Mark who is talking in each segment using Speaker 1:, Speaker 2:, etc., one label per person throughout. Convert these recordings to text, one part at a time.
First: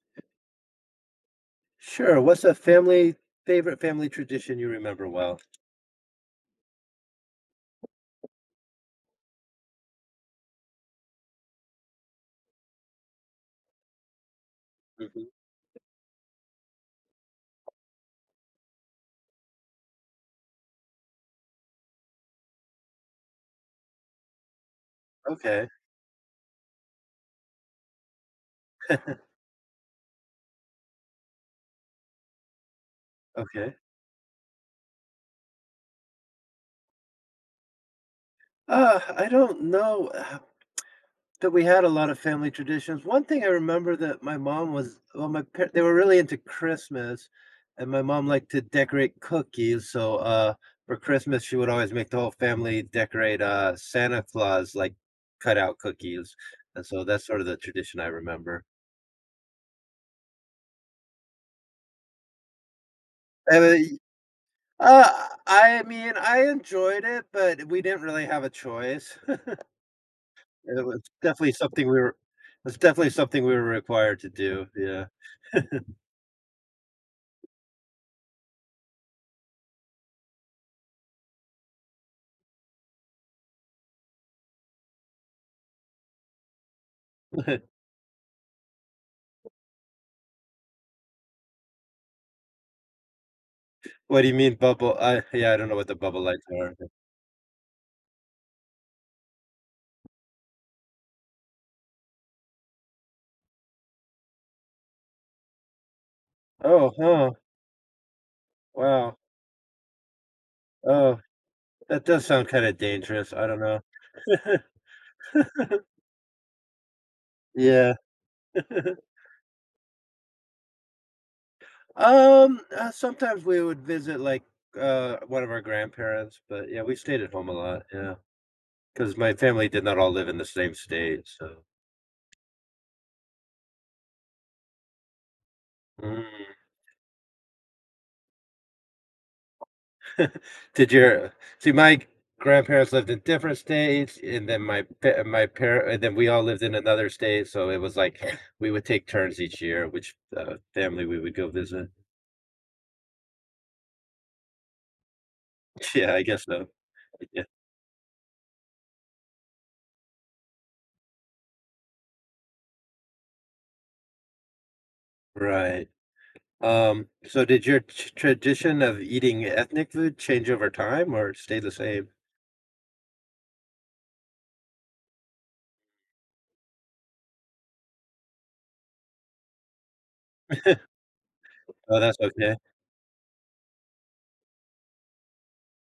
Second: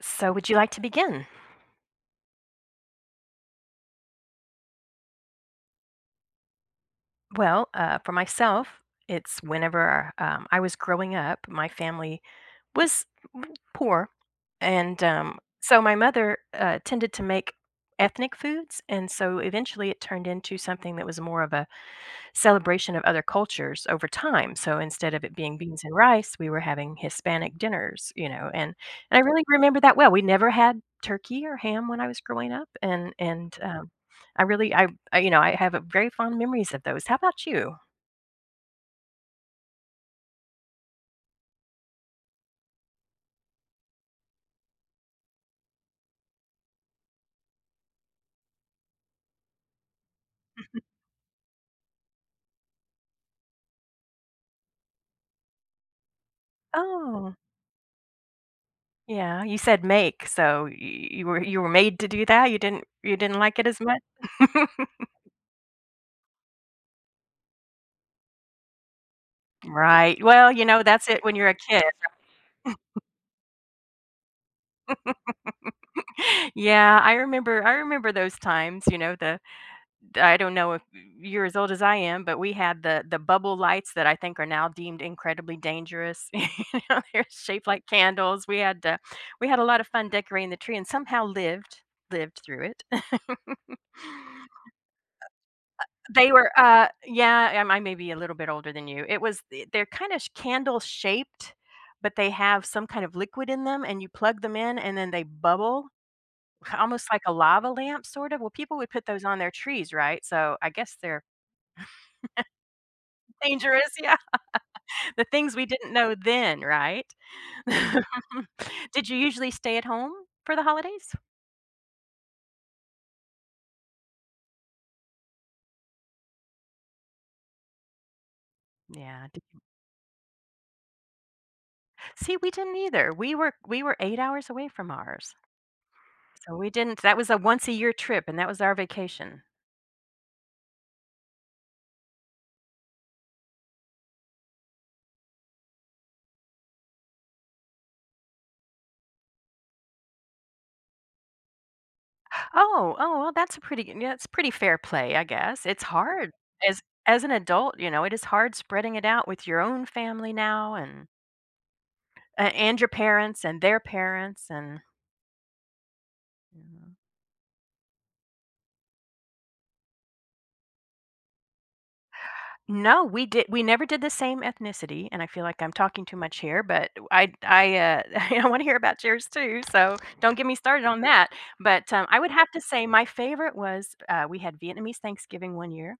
Speaker 1: So, would you like to begin?
Speaker 2: Sure, what's a family favorite family tradition you remember well?
Speaker 1: Well, for myself, it's whenever I was growing up, my family was poor. And
Speaker 2: Mhm.
Speaker 1: so my mother tended to make ethnic foods. And so eventually it turned into something that was more of a celebration of other cultures over time. So instead of it being
Speaker 2: Okay.
Speaker 1: beans and rice, we were having Hispanic dinners, and I really remember that well. We never had turkey or ham when I was growing up, and and
Speaker 2: Okay.
Speaker 1: um, I really, I have a very fond memories of those. How about you?
Speaker 2: I don't know that we had a lot of family traditions. One thing I remember that my mom was well, my par they were really into Christmas, and my mom liked to decorate cookies, so, for Christmas, she would always make the whole family decorate, Santa Claus, like, cutout cookies, and so that's
Speaker 1: Oh,
Speaker 2: sort of the tradition I remember.
Speaker 1: yeah, you said make, so you were made to do that. You didn't like it as
Speaker 2: uh
Speaker 1: much,
Speaker 2: Uh, I mean, I enjoyed it, but we didn't really have a choice.
Speaker 1: right? Well,
Speaker 2: It was
Speaker 1: that's it when you're
Speaker 2: definitely
Speaker 1: a kid.
Speaker 2: something we were it's definitely something we were required to do, yeah.
Speaker 1: Yeah, I remember those times, you know, the I don't know if you're as old as I am, but we had the bubble lights that I think are now deemed incredibly dangerous. They're shaped like candles. We had a lot of fun decorating the tree and somehow lived through it.
Speaker 2: What do you mean bubble I yeah, I don't know what the bubble lights are.
Speaker 1: I may be a little bit older than you. It was They're kind of candle shaped, but they have some kind of liquid in them and you plug them in and then they bubble.
Speaker 2: Oh,
Speaker 1: Almost like
Speaker 2: huh,
Speaker 1: a lava lamp, sort of? Well, people would put
Speaker 2: wow.
Speaker 1: those on their trees, right? So, I guess
Speaker 2: Oh,
Speaker 1: they're
Speaker 2: that does sound kinda dangerous, I don't know.
Speaker 1: dangerous, yeah. The things we didn't know then, right?
Speaker 2: Yeah.
Speaker 1: Did you usually stay at home for the holidays?
Speaker 2: Sometimes we would visit, like, one of our grandparents, but, yeah, we stayed at home a lot. Yeah. Because
Speaker 1: Yeah,
Speaker 2: my
Speaker 1: d
Speaker 2: family did not all live in the same state, so.
Speaker 1: see, we didn't either. We were 8 hours away from ours, so
Speaker 2: Mm.
Speaker 1: we didn't that was a once a year trip, and that was our vacation.
Speaker 2: Did your see my grandparents lived in different states, and then my pa- my parent, and then we all lived in another state. So it was like we would take turns each year, which family we would go visit.
Speaker 1: Oh, oh, well, that's a pretty g yeah, it's pretty fair play, I guess. It's
Speaker 2: Yeah, I
Speaker 1: hard
Speaker 2: guess so.
Speaker 1: as as an
Speaker 2: Yeah,
Speaker 1: adult, it is hard spreading it out with your own family now, and A and your parents and their parents, and
Speaker 2: right.
Speaker 1: Mhm.
Speaker 2: So did your t- tradition of eating ethnic food change over time or stay the same?
Speaker 1: No, we never did the same ethnicity, and I feel like I'm talking too much here, but I wanna hear about yours too, so don't get me started on that, but,
Speaker 2: Oh, that's
Speaker 1: I would have
Speaker 2: okay.
Speaker 1: to say my favorite was, we had Vietnamese Thanksgiving one year,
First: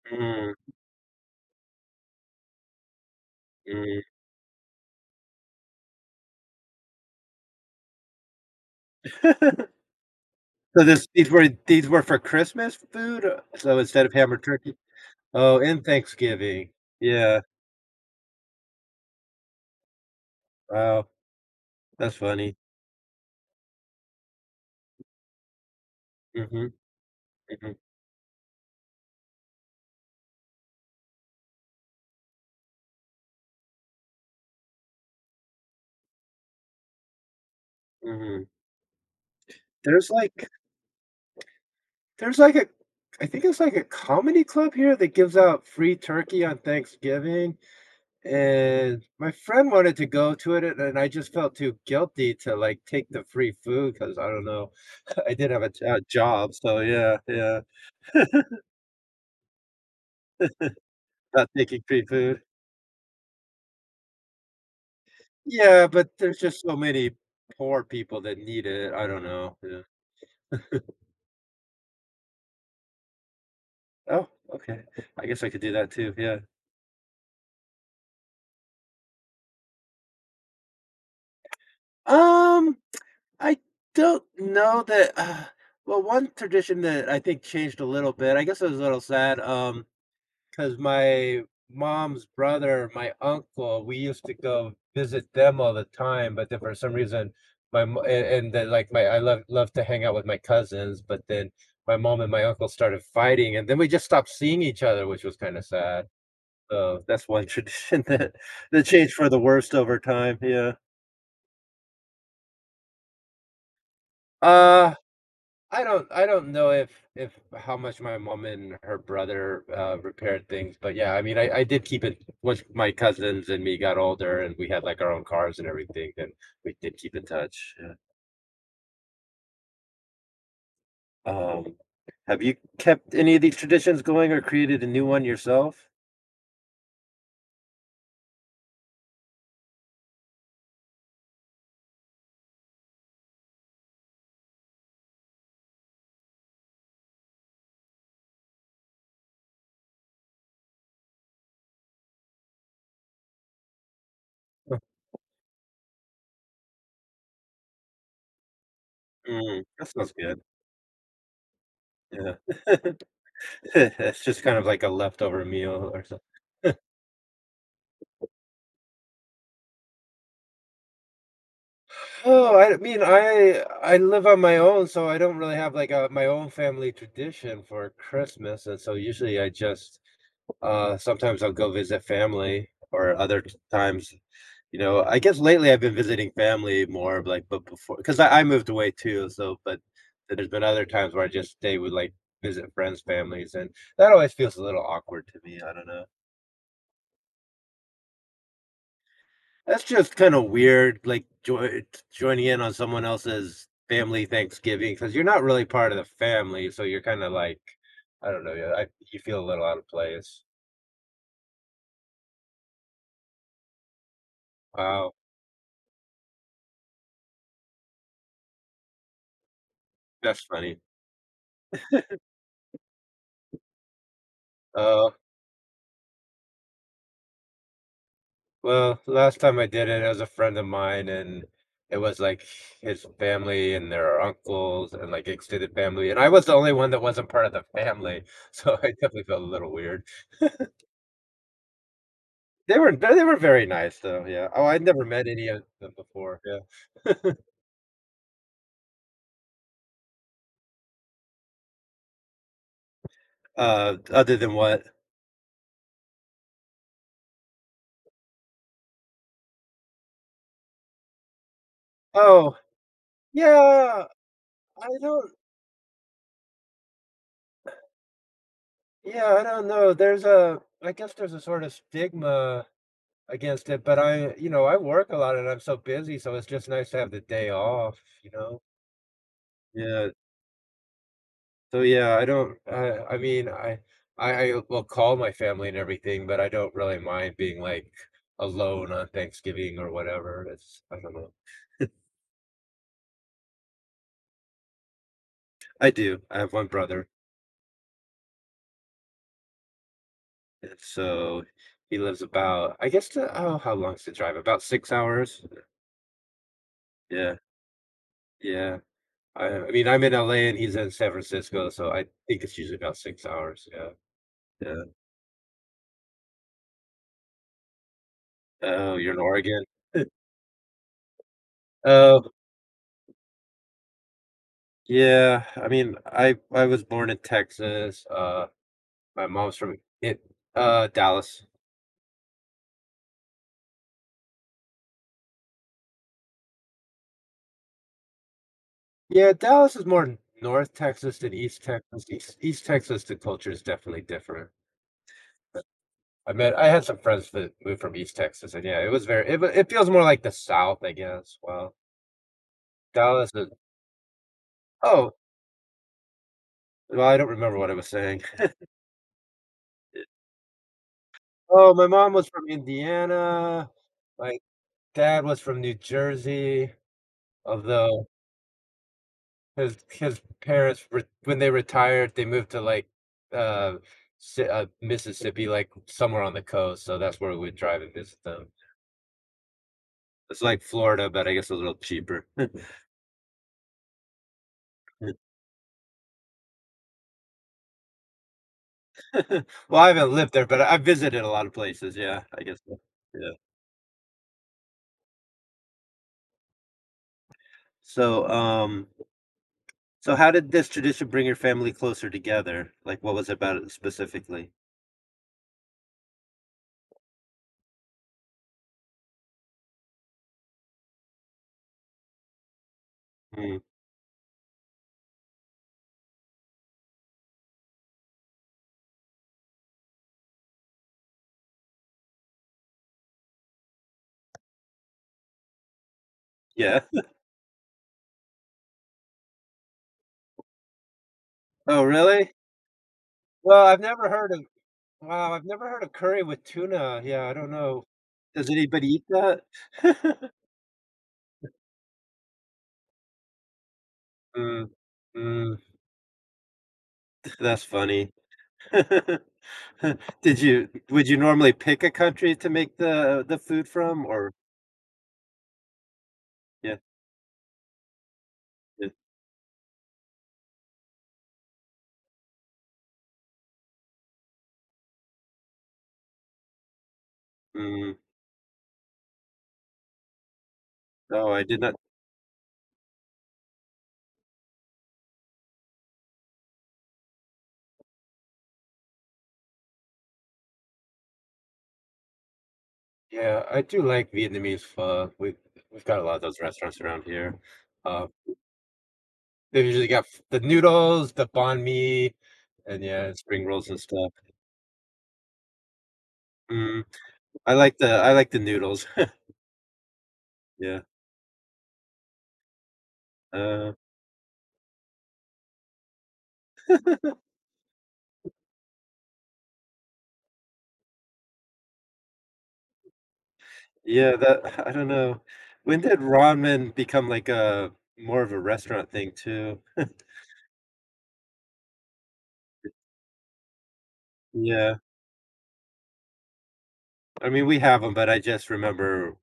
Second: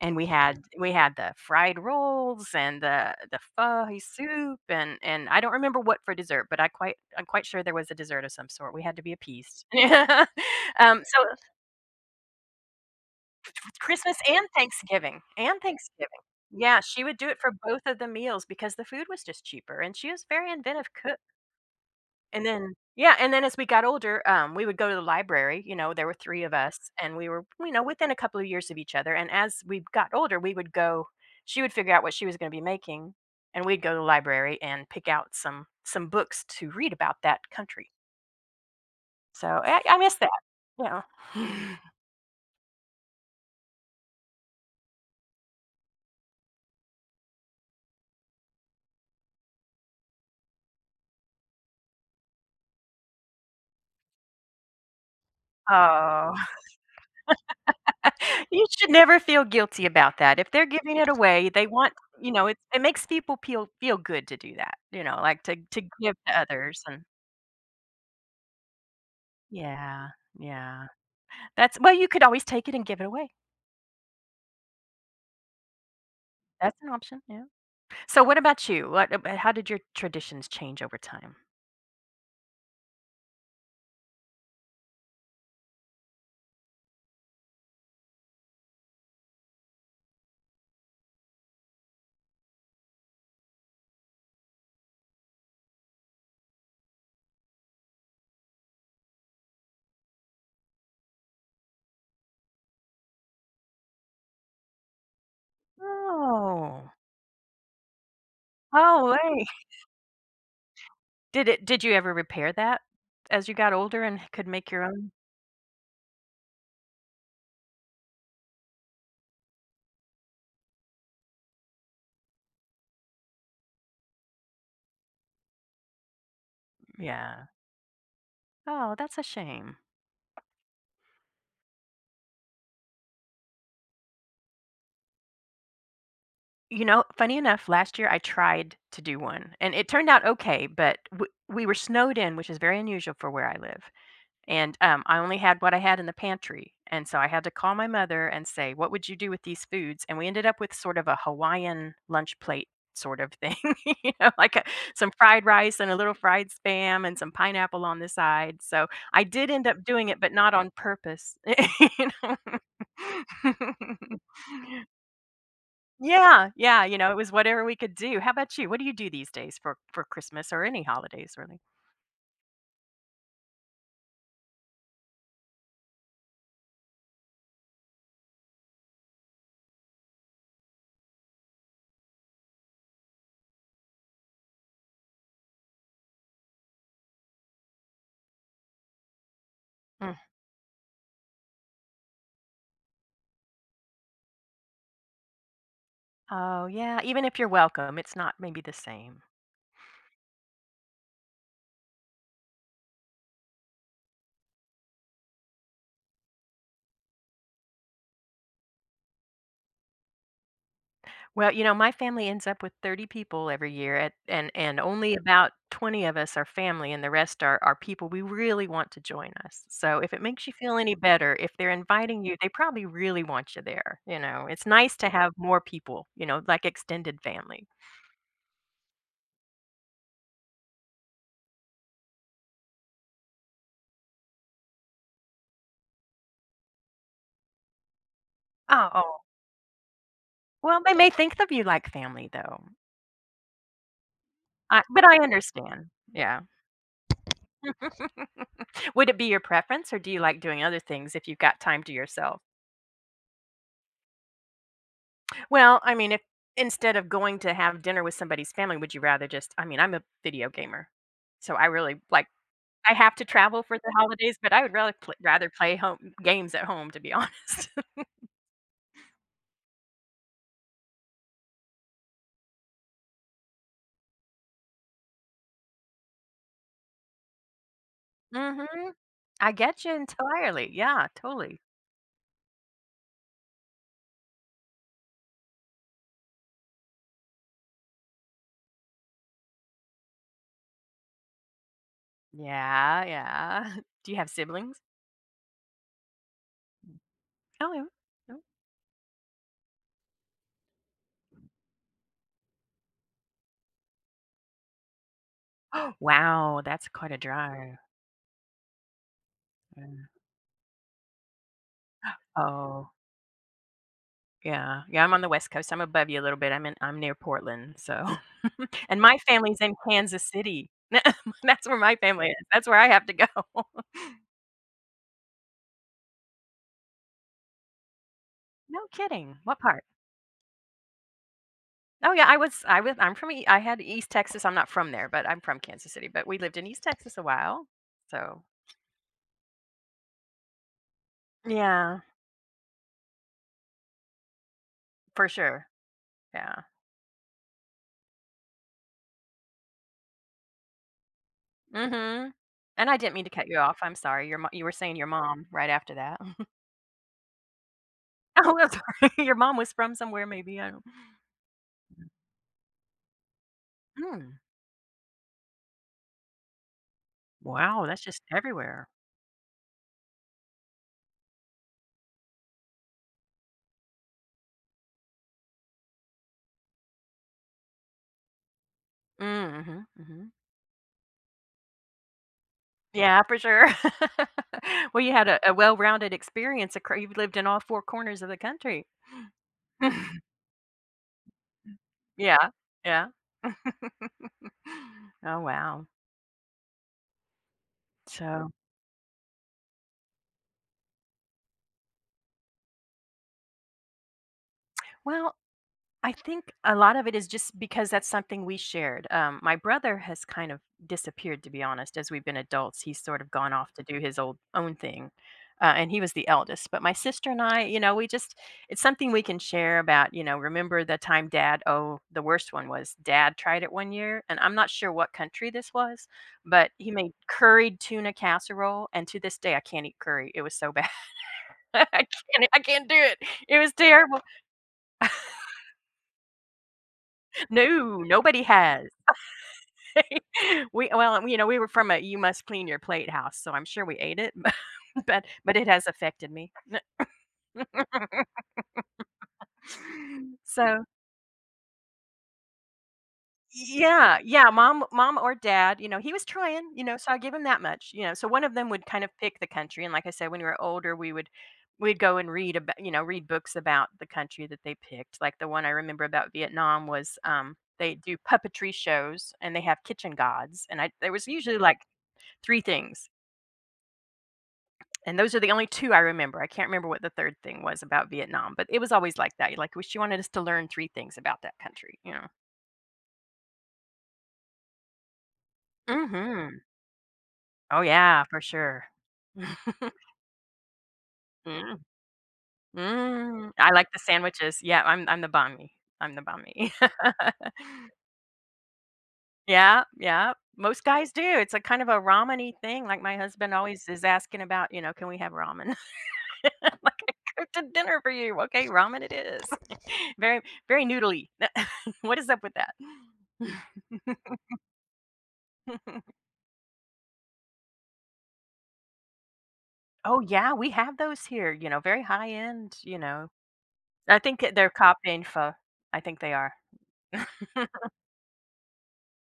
Speaker 1: and we
Speaker 2: Mm,
Speaker 1: had we had the fried rolls and the pho
Speaker 2: mm.
Speaker 1: soup, and I don't remember what for dessert, but I'm quite sure there was a dessert of some sort, we had to be appeased.
Speaker 2: So
Speaker 1: Um,
Speaker 2: this
Speaker 1: so
Speaker 2: these were for Christmas food. So instead of
Speaker 1: Christmas
Speaker 2: ham or
Speaker 1: and
Speaker 2: turkey,
Speaker 1: Thanksgiving, and
Speaker 2: oh, and
Speaker 1: Thanksgiving.
Speaker 2: Thanksgiving.
Speaker 1: Yeah, she would do it
Speaker 2: Yeah.
Speaker 1: for both of the meals because the food was just cheaper, and she was very inventive
Speaker 2: Wow,
Speaker 1: cook.
Speaker 2: that's
Speaker 1: And
Speaker 2: funny.
Speaker 1: then yeah, and then as we got older, we would go to the library, there were 3 of
Speaker 2: Mhm,
Speaker 1: us, and we were,
Speaker 2: mhm,
Speaker 1: within a couple of years of each other, and as we got older, we would go she would figure out what she was gonna be making, and we'd go to the library and pick out some books to read about that country.
Speaker 2: mhm.
Speaker 1: So, I
Speaker 2: There's
Speaker 1: miss that.
Speaker 2: like
Speaker 1: Yeah.
Speaker 2: there's like a I think it's like a comedy club here that gives out free turkey on Thanksgiving, and my friend wanted to go to it, and I just felt too guilty to, like, take the free food because I don't know, I did have a j a
Speaker 1: Oh.
Speaker 2: job, so yeah, yeah,
Speaker 1: You should never feel guilty about that. If they're giving it away,
Speaker 2: not
Speaker 1: they
Speaker 2: taking
Speaker 1: want
Speaker 2: free food.
Speaker 1: it makes people feel good to do that, like to
Speaker 2: Yeah, but
Speaker 1: give
Speaker 2: there's
Speaker 1: to
Speaker 2: just so
Speaker 1: others and
Speaker 2: many poor people that need it, I don't know, yeah.
Speaker 1: Yeah, yeah. That's well, you could always take it and give it away.
Speaker 2: Oh, okay. I guess I could do that too, yeah.
Speaker 1: That's an option, yeah. So what about you? What ab How did your traditions change over time?
Speaker 2: Um, I don't know that well, one tradition that I think changed a little bit, I guess it was a little sad. Because my mom's brother, my uncle, we used to go visit them all the time, but then for some reason, my mo and then, like, my I love to hang out with my cousins, but then my mom and my uncle started fighting, and then we just stopped seeing each other, which was kinda sad.
Speaker 1: Oh.
Speaker 2: So, that's one tradition that
Speaker 1: Oh,
Speaker 2: changed for the
Speaker 1: wait.
Speaker 2: worst over time, yeah.
Speaker 1: Did you ever repair that as you got older and could make your
Speaker 2: Uh
Speaker 1: own?
Speaker 2: I don't know if how much my mom and her brother repaired things, but yeah, I mean I did keep it once my cousins and me got older and we had like our own cars and everything, then we did keep in
Speaker 1: Yeah.
Speaker 2: touch. Yeah.
Speaker 1: Oh, that's a shame.
Speaker 2: Um, have you kept any of these traditions going or created a new one yourself?
Speaker 1: Funny enough, last year I tried to do one, and it turned out okay, but w we were snowed in, which is very unusual for where I live, and, I only had what I had in the pantry, and so I had to call my mother and say, "What would you do with these foods?" And we ended up with sort of a Hawaiian lunch plate sort of thing, like, some fried rice and a little fried Spam and some pineapple on the side, so I did
Speaker 2: Mm,
Speaker 1: end up
Speaker 2: that
Speaker 1: doing
Speaker 2: sounds
Speaker 1: it, but
Speaker 2: good.
Speaker 1: not on purpose, you
Speaker 2: Yeah.
Speaker 1: know?
Speaker 2: It's just kind of like a leftover meal or something.
Speaker 1: Yeah, yeah, it was whatever we could do. How about you? What do you do these days for Christmas or any holidays, really?
Speaker 2: Oh, I mean, I live on my own, so I don't really have like a my own family tradition for Christmas, and so usually I just sometimes I'll go visit family or other t- times, you know, I guess lately I've been visiting family more like but before because I moved away too, so but
Speaker 1: Mm.
Speaker 2: there's been other times where I just stay with like visit friends' families, and that always feels a little awkward to me. I don't know.
Speaker 1: Oh, yeah, even if you're welcome, it's not maybe the same.
Speaker 2: That's just kinda weird, like, joining in on someone else's family Thanksgiving because 'cause you're not really part of the family, so you're kinda like I don't know, yeah, I you feel a little out of place.
Speaker 1: Well, my family ends up with 30 people every year at, and
Speaker 2: Wow,
Speaker 1: only about 20 of us are family and the rest are people we really want to join us. So, if it
Speaker 2: that's
Speaker 1: makes you feel
Speaker 2: funny.
Speaker 1: any better, if they're inviting you, they probably really want you there. It's nice to
Speaker 2: Uh,
Speaker 1: have more people, like extended family.
Speaker 2: well, last time I did it, it was a friend of mine, and it was, like, his family and their uncles and, like, extended family, and I was the only one that wasn't part of the family, so I
Speaker 1: Oh,
Speaker 2: definitely felt a little weird.
Speaker 1: well, they may think of you like family though.
Speaker 2: They were very nice though, yeah. Oh, I'd
Speaker 1: I
Speaker 2: never
Speaker 1: but I
Speaker 2: met any of
Speaker 1: understand.
Speaker 2: them before,
Speaker 1: Yeah.
Speaker 2: yeah.
Speaker 1: Would it be your preference, or do you like doing other things if you've got time to yourself?
Speaker 2: Other than what?
Speaker 1: Well, I mean, if instead of going to have dinner with somebody's family, would you rather just I mean, I'm a video gamer, so I really like
Speaker 2: Oh,
Speaker 1: I have to travel for the
Speaker 2: yeah,
Speaker 1: holidays, but I would
Speaker 2: I
Speaker 1: rather pl
Speaker 2: don't
Speaker 1: rather play home games at home, to be honest.
Speaker 2: yeah, I don't know. There's a I guess there's a sort of stigma against it, but I you know, I work a lot and I'm so busy, so it's just nice to have the day off, you know?
Speaker 1: Mhm. I get you
Speaker 2: Yeah.
Speaker 1: entirely. Yeah, totally.
Speaker 2: So, yeah, I don't I mean, I I will call my family and everything, but I don't really mind being, like, alone on Thanksgiving or whatever. It's I don't know.
Speaker 1: Yeah, yeah. Do you have siblings?
Speaker 2: I do. I have one brother,
Speaker 1: Oh, yeah.
Speaker 2: and so he lives about, I guess, the, oh, how long's the drive? About 6 hours.
Speaker 1: Oh. Wow, that's quite a
Speaker 2: Yeah,
Speaker 1: drive.
Speaker 2: yeah. I
Speaker 1: Yeah.
Speaker 2: mean, I'm in LA and he's in San Francisco, so I think it's usually
Speaker 1: Oh.
Speaker 2: about 6 hours. Yeah,
Speaker 1: Yeah,
Speaker 2: yeah.
Speaker 1: yeah, I'm on the West Coast, I'm above you a little bit, I'm near Portland, so
Speaker 2: Oh,
Speaker 1: and
Speaker 2: you're
Speaker 1: my
Speaker 2: in
Speaker 1: family's
Speaker 2: Oregon?
Speaker 1: in Kansas City. That's where my family
Speaker 2: Oh,
Speaker 1: is, that's where I have to go.
Speaker 2: yeah. I mean, I was born in Texas.
Speaker 1: No
Speaker 2: My
Speaker 1: kidding,
Speaker 2: mom's
Speaker 1: what
Speaker 2: from
Speaker 1: part?
Speaker 2: it, Dallas.
Speaker 1: Oh, yeah, I had East Texas, I'm not from there, but I'm from Kansas City, but we lived in East Texas a while, so
Speaker 2: Yeah, Dallas is more North Texas than East
Speaker 1: Yeah,
Speaker 2: Texas. East, East Texas, the culture is definitely different.
Speaker 1: for sure, yeah.
Speaker 2: I had some friends that moved from East Texas, and yeah, it was very, it feels more like the South, I guess. Wow.
Speaker 1: Mhm, and I didn't mean to
Speaker 2: Dallas
Speaker 1: cut
Speaker 2: is,
Speaker 1: you off, I'm sorry, you were saying your
Speaker 2: oh,
Speaker 1: mom right after that.
Speaker 2: well, I don't remember what I was saying.
Speaker 1: Oh, I'm sorry, your mom was from somewhere maybe, I don't
Speaker 2: Oh, my mom was from Indiana.
Speaker 1: Mm,
Speaker 2: My dad was from New Jersey,
Speaker 1: wow, that's
Speaker 2: although
Speaker 1: just everywhere.
Speaker 2: his parents, re when they retired, they moved to like uh, Si Mississippi, like somewhere on the coast. So that's where we would drive and visit them.
Speaker 1: Mm, mhm, mhm.
Speaker 2: It's like Florida, but I guess a little cheaper.
Speaker 1: Yeah, for sure. Well, you had a well-rounded experience acro you've lived in all 4 corners of the country.
Speaker 2: Well, I haven't lived there, but I've visited a lot of places, yeah, I
Speaker 1: Yeah,
Speaker 2: guess so,
Speaker 1: yeah.
Speaker 2: yeah.
Speaker 1: Oh, wow.
Speaker 2: So,
Speaker 1: So,
Speaker 2: so how did this tradition bring your family closer together? Like, what was it about it specifically?
Speaker 1: well, I think a lot of it is just because that's something we shared. My brother has kind of disappeared, to be honest, as we've been adults. He's sort of gone
Speaker 2: Mm,
Speaker 1: off to do his old own thing, and he was the eldest. But my sister and I, you know, we just it's something we can share about. Remember the time, Dad? Oh, the worst one was Dad tried it one year, and I'm not sure what country this was, but
Speaker 2: yeah.
Speaker 1: he made curried tuna casserole, and to this day I can't eat curry. It was so bad. I
Speaker 2: Oh, really?
Speaker 1: can't. I can't do it. It
Speaker 2: Well,
Speaker 1: was
Speaker 2: I've never
Speaker 1: terrible.
Speaker 2: heard of Wow, I've never heard of curry with tuna, yeah, I don't know.
Speaker 1: No, nobody
Speaker 2: Does
Speaker 1: has.
Speaker 2: anybody eat that?
Speaker 1: We well, we were from a "you must clean your plate" house, so I'm sure we ate it,
Speaker 2: Mm,
Speaker 1: but
Speaker 2: mm,
Speaker 1: it has affected me.
Speaker 2: that's funny. Did
Speaker 1: So
Speaker 2: you Would you normally pick a country to make the food from
Speaker 1: yeah,
Speaker 2: or
Speaker 1: yeah, mom or dad, he was trying,
Speaker 2: yeah,
Speaker 1: so I give him that much, so one of them would
Speaker 2: yeah,
Speaker 1: kind of pick the country, and like I said, when we were older, we'd go and read books about the country that they picked, like, the one I remember about Vietnam was, they
Speaker 2: mm,
Speaker 1: do puppetry shows, and they have kitchen gods, and I there was
Speaker 2: oh, I
Speaker 1: usually,
Speaker 2: did not.
Speaker 1: like, 3 things. And those are the only 2 I remember. I can't remember what the 3rd thing was about Vietnam, but it was always like that. Like, well, she wanted us to learn 3 things about that country, you know?
Speaker 2: Yeah, I do like Vietnamese pho. We've got a lot of those
Speaker 1: Mhm.
Speaker 2: restaurants around here.
Speaker 1: Oh,
Speaker 2: Uh,
Speaker 1: yeah, for sure.
Speaker 2: they've usually got f the noodles, the banh
Speaker 1: Mm.
Speaker 2: mi, and yeah, spring
Speaker 1: Mm.
Speaker 2: rolls
Speaker 1: I
Speaker 2: and
Speaker 1: like the
Speaker 2: stuff.
Speaker 1: sandwiches. Yeah, I'm the banh
Speaker 2: Mm, I like the noodles.
Speaker 1: Yeah, yeah.
Speaker 2: Yeah.
Speaker 1: Most guys do. It's a kind of a ramen-y thing. Like, my husband
Speaker 2: Uh,
Speaker 1: always is asking about, "Can we have ramen?" Like, "I cooked a dinner for you. Okay, ramen it is." Very very noodly. What is up with that?
Speaker 2: yeah, that I don't know. When did ramen become like a more of a restaurant thing too?
Speaker 1: Oh, yeah, we have those here, very high end. I think that they're
Speaker 2: Yeah.
Speaker 1: Cop-Info. I think they are.
Speaker 2: I mean, we have them, but I just remember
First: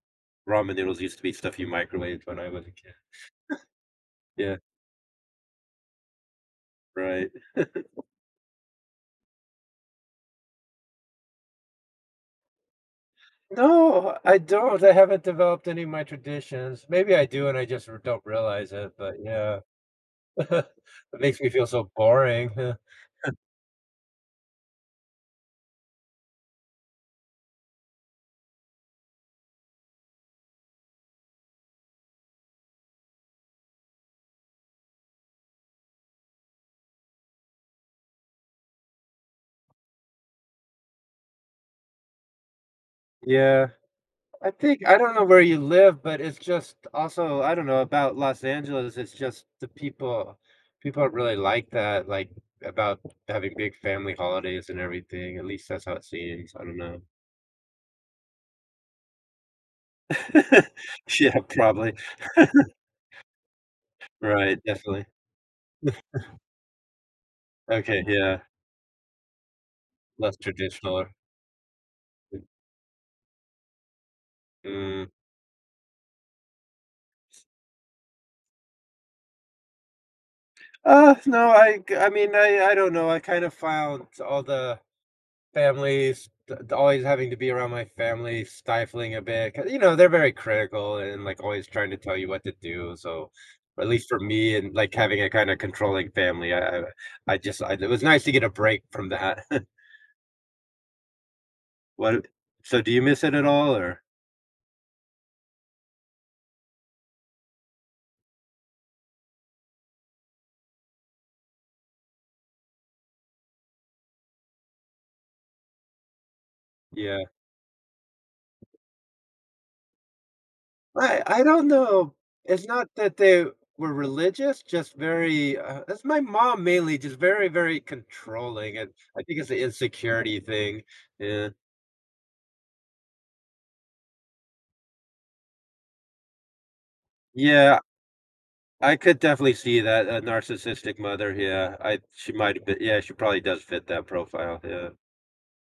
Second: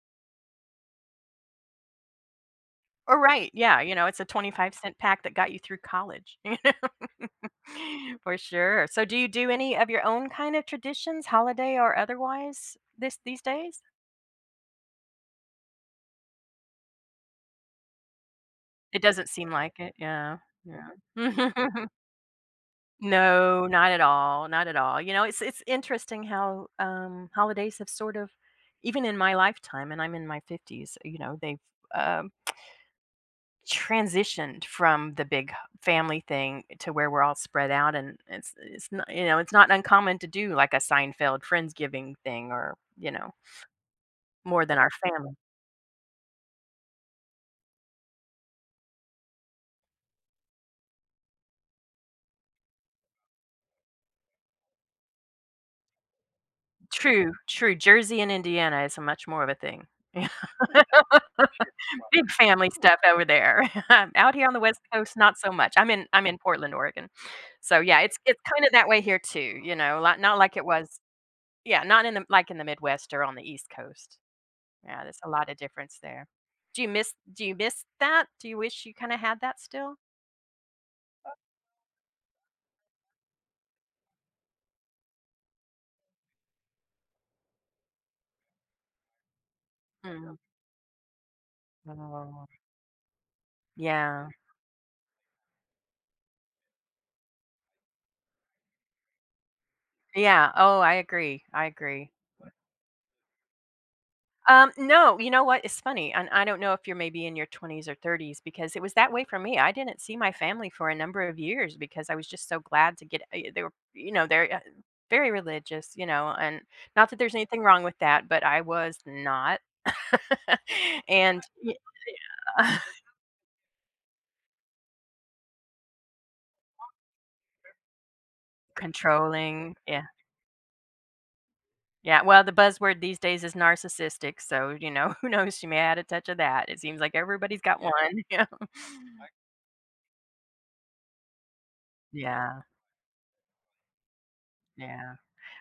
Speaker 2: ramen noodles used to be stuff you microwaved when I was a kid.
Speaker 1: Or right, yeah, it's a
Speaker 2: Yeah,
Speaker 1: 25-cent pack that got you through college, you
Speaker 2: right.
Speaker 1: know? For sure. So do you do any of your own kind of traditions, holiday or otherwise, this these days?
Speaker 2: No, I don't. I haven't developed any of my traditions. Maybe I do, and I just r- don't realize it.
Speaker 1: It
Speaker 2: But
Speaker 1: doesn't seem
Speaker 2: yeah,
Speaker 1: like it. Yeah,
Speaker 2: it makes
Speaker 1: yeah.
Speaker 2: me feel so boring.
Speaker 1: No, not at all, not at all. It's interesting how, holidays have sort of even in my lifetime, and I'm in my 50s, they've, um, transitioned from the big family thing to where we're all spread out, and it's not it's not uncommon to do like a Seinfeld Friendsgiving thing or,
Speaker 2: Yeah, I
Speaker 1: more than
Speaker 2: think
Speaker 1: our
Speaker 2: I don't know
Speaker 1: family.
Speaker 2: where you live, but it's just also I don't know about Los Angeles. It's just the people. People really like that, like about having big family holidays and everything. At least that's how it seems. I don't know.
Speaker 1: True, true. Jersey and Indiana is a much more of a thing.
Speaker 2: Yeah, probably.
Speaker 1: Big family stuff over there. Out here on the
Speaker 2: Right,
Speaker 1: West
Speaker 2: definitely.
Speaker 1: Coast, not so much. I'm in Portland, Oregon. So, yeah,
Speaker 2: Okay,
Speaker 1: it's
Speaker 2: yeah,
Speaker 1: kinda that way here too, you know, lot
Speaker 2: less
Speaker 1: not like it was
Speaker 2: traditional.
Speaker 1: yeah, not in the like in the Midwest or on the East Coast. Yeah,
Speaker 2: Mm.
Speaker 1: there's a lot of difference there. Do you miss that? Do you wish you kinda had that still?
Speaker 2: No, I mean, I don't know. I kind of found all the families th- always having to be around my family stifling a bit. 'Cause, you know, they're very
Speaker 1: Mm.
Speaker 2: critical and like always trying to tell you what
Speaker 1: Oh,
Speaker 2: to do. So, at least for
Speaker 1: yeah.
Speaker 2: me and like having a kind of controlling family, it was nice to get a break from that.
Speaker 1: Yeah, oh, I agree, I agree.
Speaker 2: What? So, do you miss it at all, or
Speaker 1: No, you know what? It's funny, and I don't know if you're maybe in your 20s or 30s because it was that way for me. I didn't see my family for a number of years because I was just so glad to get. They're very religious, and not that
Speaker 2: yeah?
Speaker 1: there's anything wrong with that, but I was not. and
Speaker 2: I don't
Speaker 1: y-
Speaker 2: know. It's not that they were religious, just very, it's my mom mainly, just very, very controlling, and I think it's an
Speaker 1: Controlling, yeah,
Speaker 2: insecurity thing. Yeah.
Speaker 1: yeah. Well, the buzzword these days is narcissistic, so who knows? She may add a touch of that. It seems like everybody's got
Speaker 2: Yeah,
Speaker 1: one.
Speaker 2: I could definitely see that, a narcissistic mother, yeah. I she might
Speaker 1: Yeah,
Speaker 2: have been yeah, she probably does fit that profile,
Speaker 1: yeah,
Speaker 2: yeah.
Speaker 1: yeah.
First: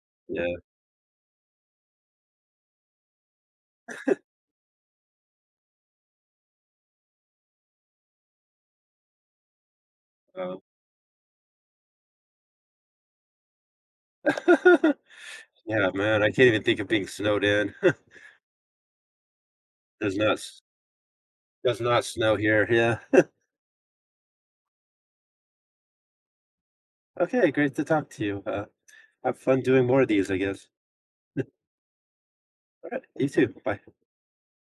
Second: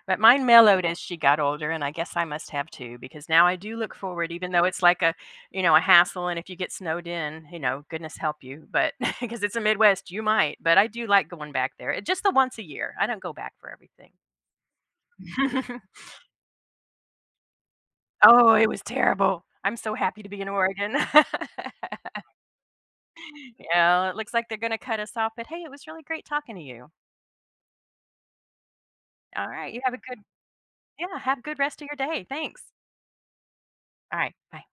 Speaker 1: But mine
Speaker 2: Yeah,
Speaker 1: mellowed as she got older, and I guess I must have too, because now I do look forward, even though it's like a hassle. And if you get snowed in, goodness help you. But because it's the Midwest, you might.
Speaker 2: so.
Speaker 1: But I do like going back there. Just the once a year. I don't go back for everything.
Speaker 2: Yeah, man, I can't even think of being snowed in.
Speaker 1: Oh, it was terrible. I'm so
Speaker 2: Does
Speaker 1: happy to
Speaker 2: not
Speaker 1: be in
Speaker 2: s
Speaker 1: Oregon.
Speaker 2: does not snow here, yeah.
Speaker 1: Yeah, it looks like they're going to cut us off. But hey, it was really great talking to you.
Speaker 2: Okay, great to talk to you, have
Speaker 1: All
Speaker 2: fun
Speaker 1: right, you
Speaker 2: doing
Speaker 1: have a
Speaker 2: more of
Speaker 1: good,
Speaker 2: these, I guess.
Speaker 1: yeah, have a good rest of your day. Thanks.
Speaker 2: Alright, you too, bye.
Speaker 1: All right, bye.